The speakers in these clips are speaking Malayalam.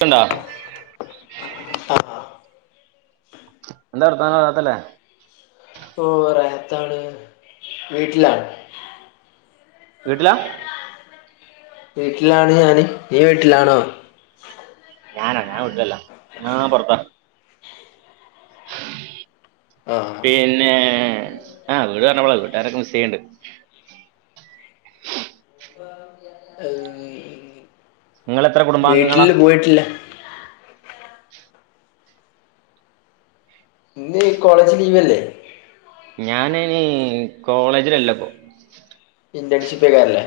കണ്ടാ ആഹ് എന്ത വർത്താനം റാഹത്തല്ലെ ഓഹ് റാഹത്താണ് വീട്ട്ലാണ് വീട്ട്ലാ വീട്ട്ലാണ് ഞാൻ ഇയ്യ് വീട്ട്ലാണൊ ഞാനൊ ഞാൻ വിട്ട്ലല്ല ഞാ പൊറ്ത്ത ആഹ് പിന്നേ. ആഹ് വീട് പറ്ഞ്ഞപ്പളാ വീട്ടാരെക്കെ മിസ്സ്യ്യ്ണ്ണ്ട് നിങ്ങളെത്ര കുടുംബാംഗങ്ങളാ വീട്ട്ല് പോയിട്ടില്ല ഇന്ന് ഈ കോളേജ് ലീവ് അല്ലെ ഞാനയിന് കോളേജിലല്ലപ്പോ ഇന്റഡ്ഷിപ്പ്ക്കാരല്ലെ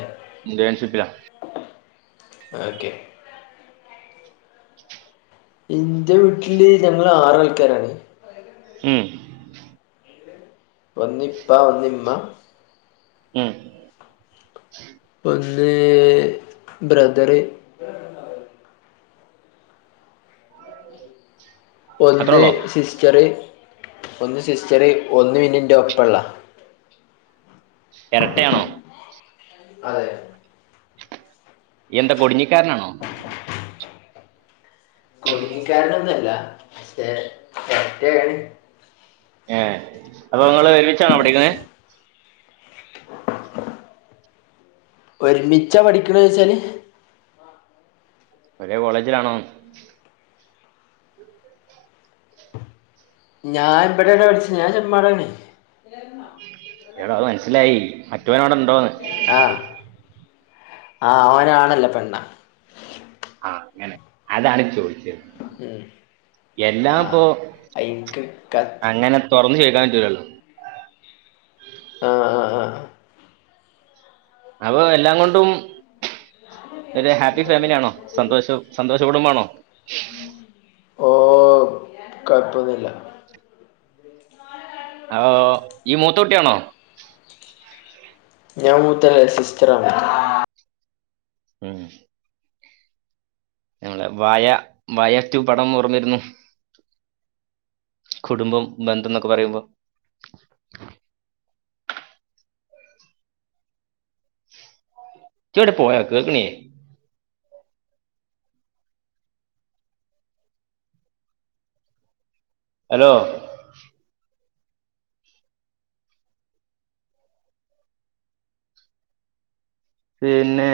ഇന്റെൺഷിപ്പിലാ ഓക്കെ എന്റെ വീട്ടില് ഞങ്ങൾ ആറാൾക്കാരാണ് ഉം ഒന്നിപ്പ ഒന്നിമ്മ ഉം ഒന്ന് ബ്രദറ് ഒന്ന് അത്രേള്ളോ സിസ്റ്ററ് ഒന്ന് സിസ്റ്ററ് ഒന്ന് പിന്നെ എന്റെ ഒപ്പള്ള എരട്ടയാണോ അതെ നീ എന്താ കൊടുഞ്ഞിക്കാരനാണോ കൊടിഞ്ഞികാരനൊന്നുമല്ല പക്ഷെ എരട്ടയാണ് ഏഹ് അപ്പോങ്ങള് ഒരുമിച്ചാണോ പഠിക്കുന്നത് ഒരുമിച്ച പഠിക്കണോയിച്ചാല് ഒരേ കോളേജിലാണോന്ന് ഞാൻ ഇവിടെടാ പഠിച്ച്ണ് ഞാൻ ചെമ്മാടാണ് എട അത് മനസ്സിലായി മറ്റവനോവിടെ ഉണ്ടോന്ന് ആഹ് ആ ഓൻ ആണല്ല പെണ്ണ ആഹ് അങ്ങനെ അതാണ് ചോദിച്ചത് ഉം എല്ലാം ഇപ്പോ ആഹ് അയ്ക്ക് ക തുറന്ന് ചോയിക്കാൻ പറ്റൂലല്ലോ? ആഹ് ആഹ് ആഹ് അപ്പോ എല്ലാം കൊണ്ടും ഒരു ഹാപ്പി ഫാമിലിയാണോ സന്തോഷം സന്തോഷ [unintelligible] കുടുംബാണോ? ഓഹ് കൊഴപ്പൊന്നില്ല അപ്പോ നീ മൂത്തോട്ടിയാണോ ഞാൻ മൂത്തല്ല സിസ്റ്ററാണ് ഉം ഞങ്ങളെ വയ വായ റ്റു പടം ഓർമ്മ വരുന്നു കുടുംബം ബന്ധംന്നൊക്കെ പറയുമ്പോ ജവടെ പോയോ കേൾക്ക്ണി ഹലോ പിന്നെ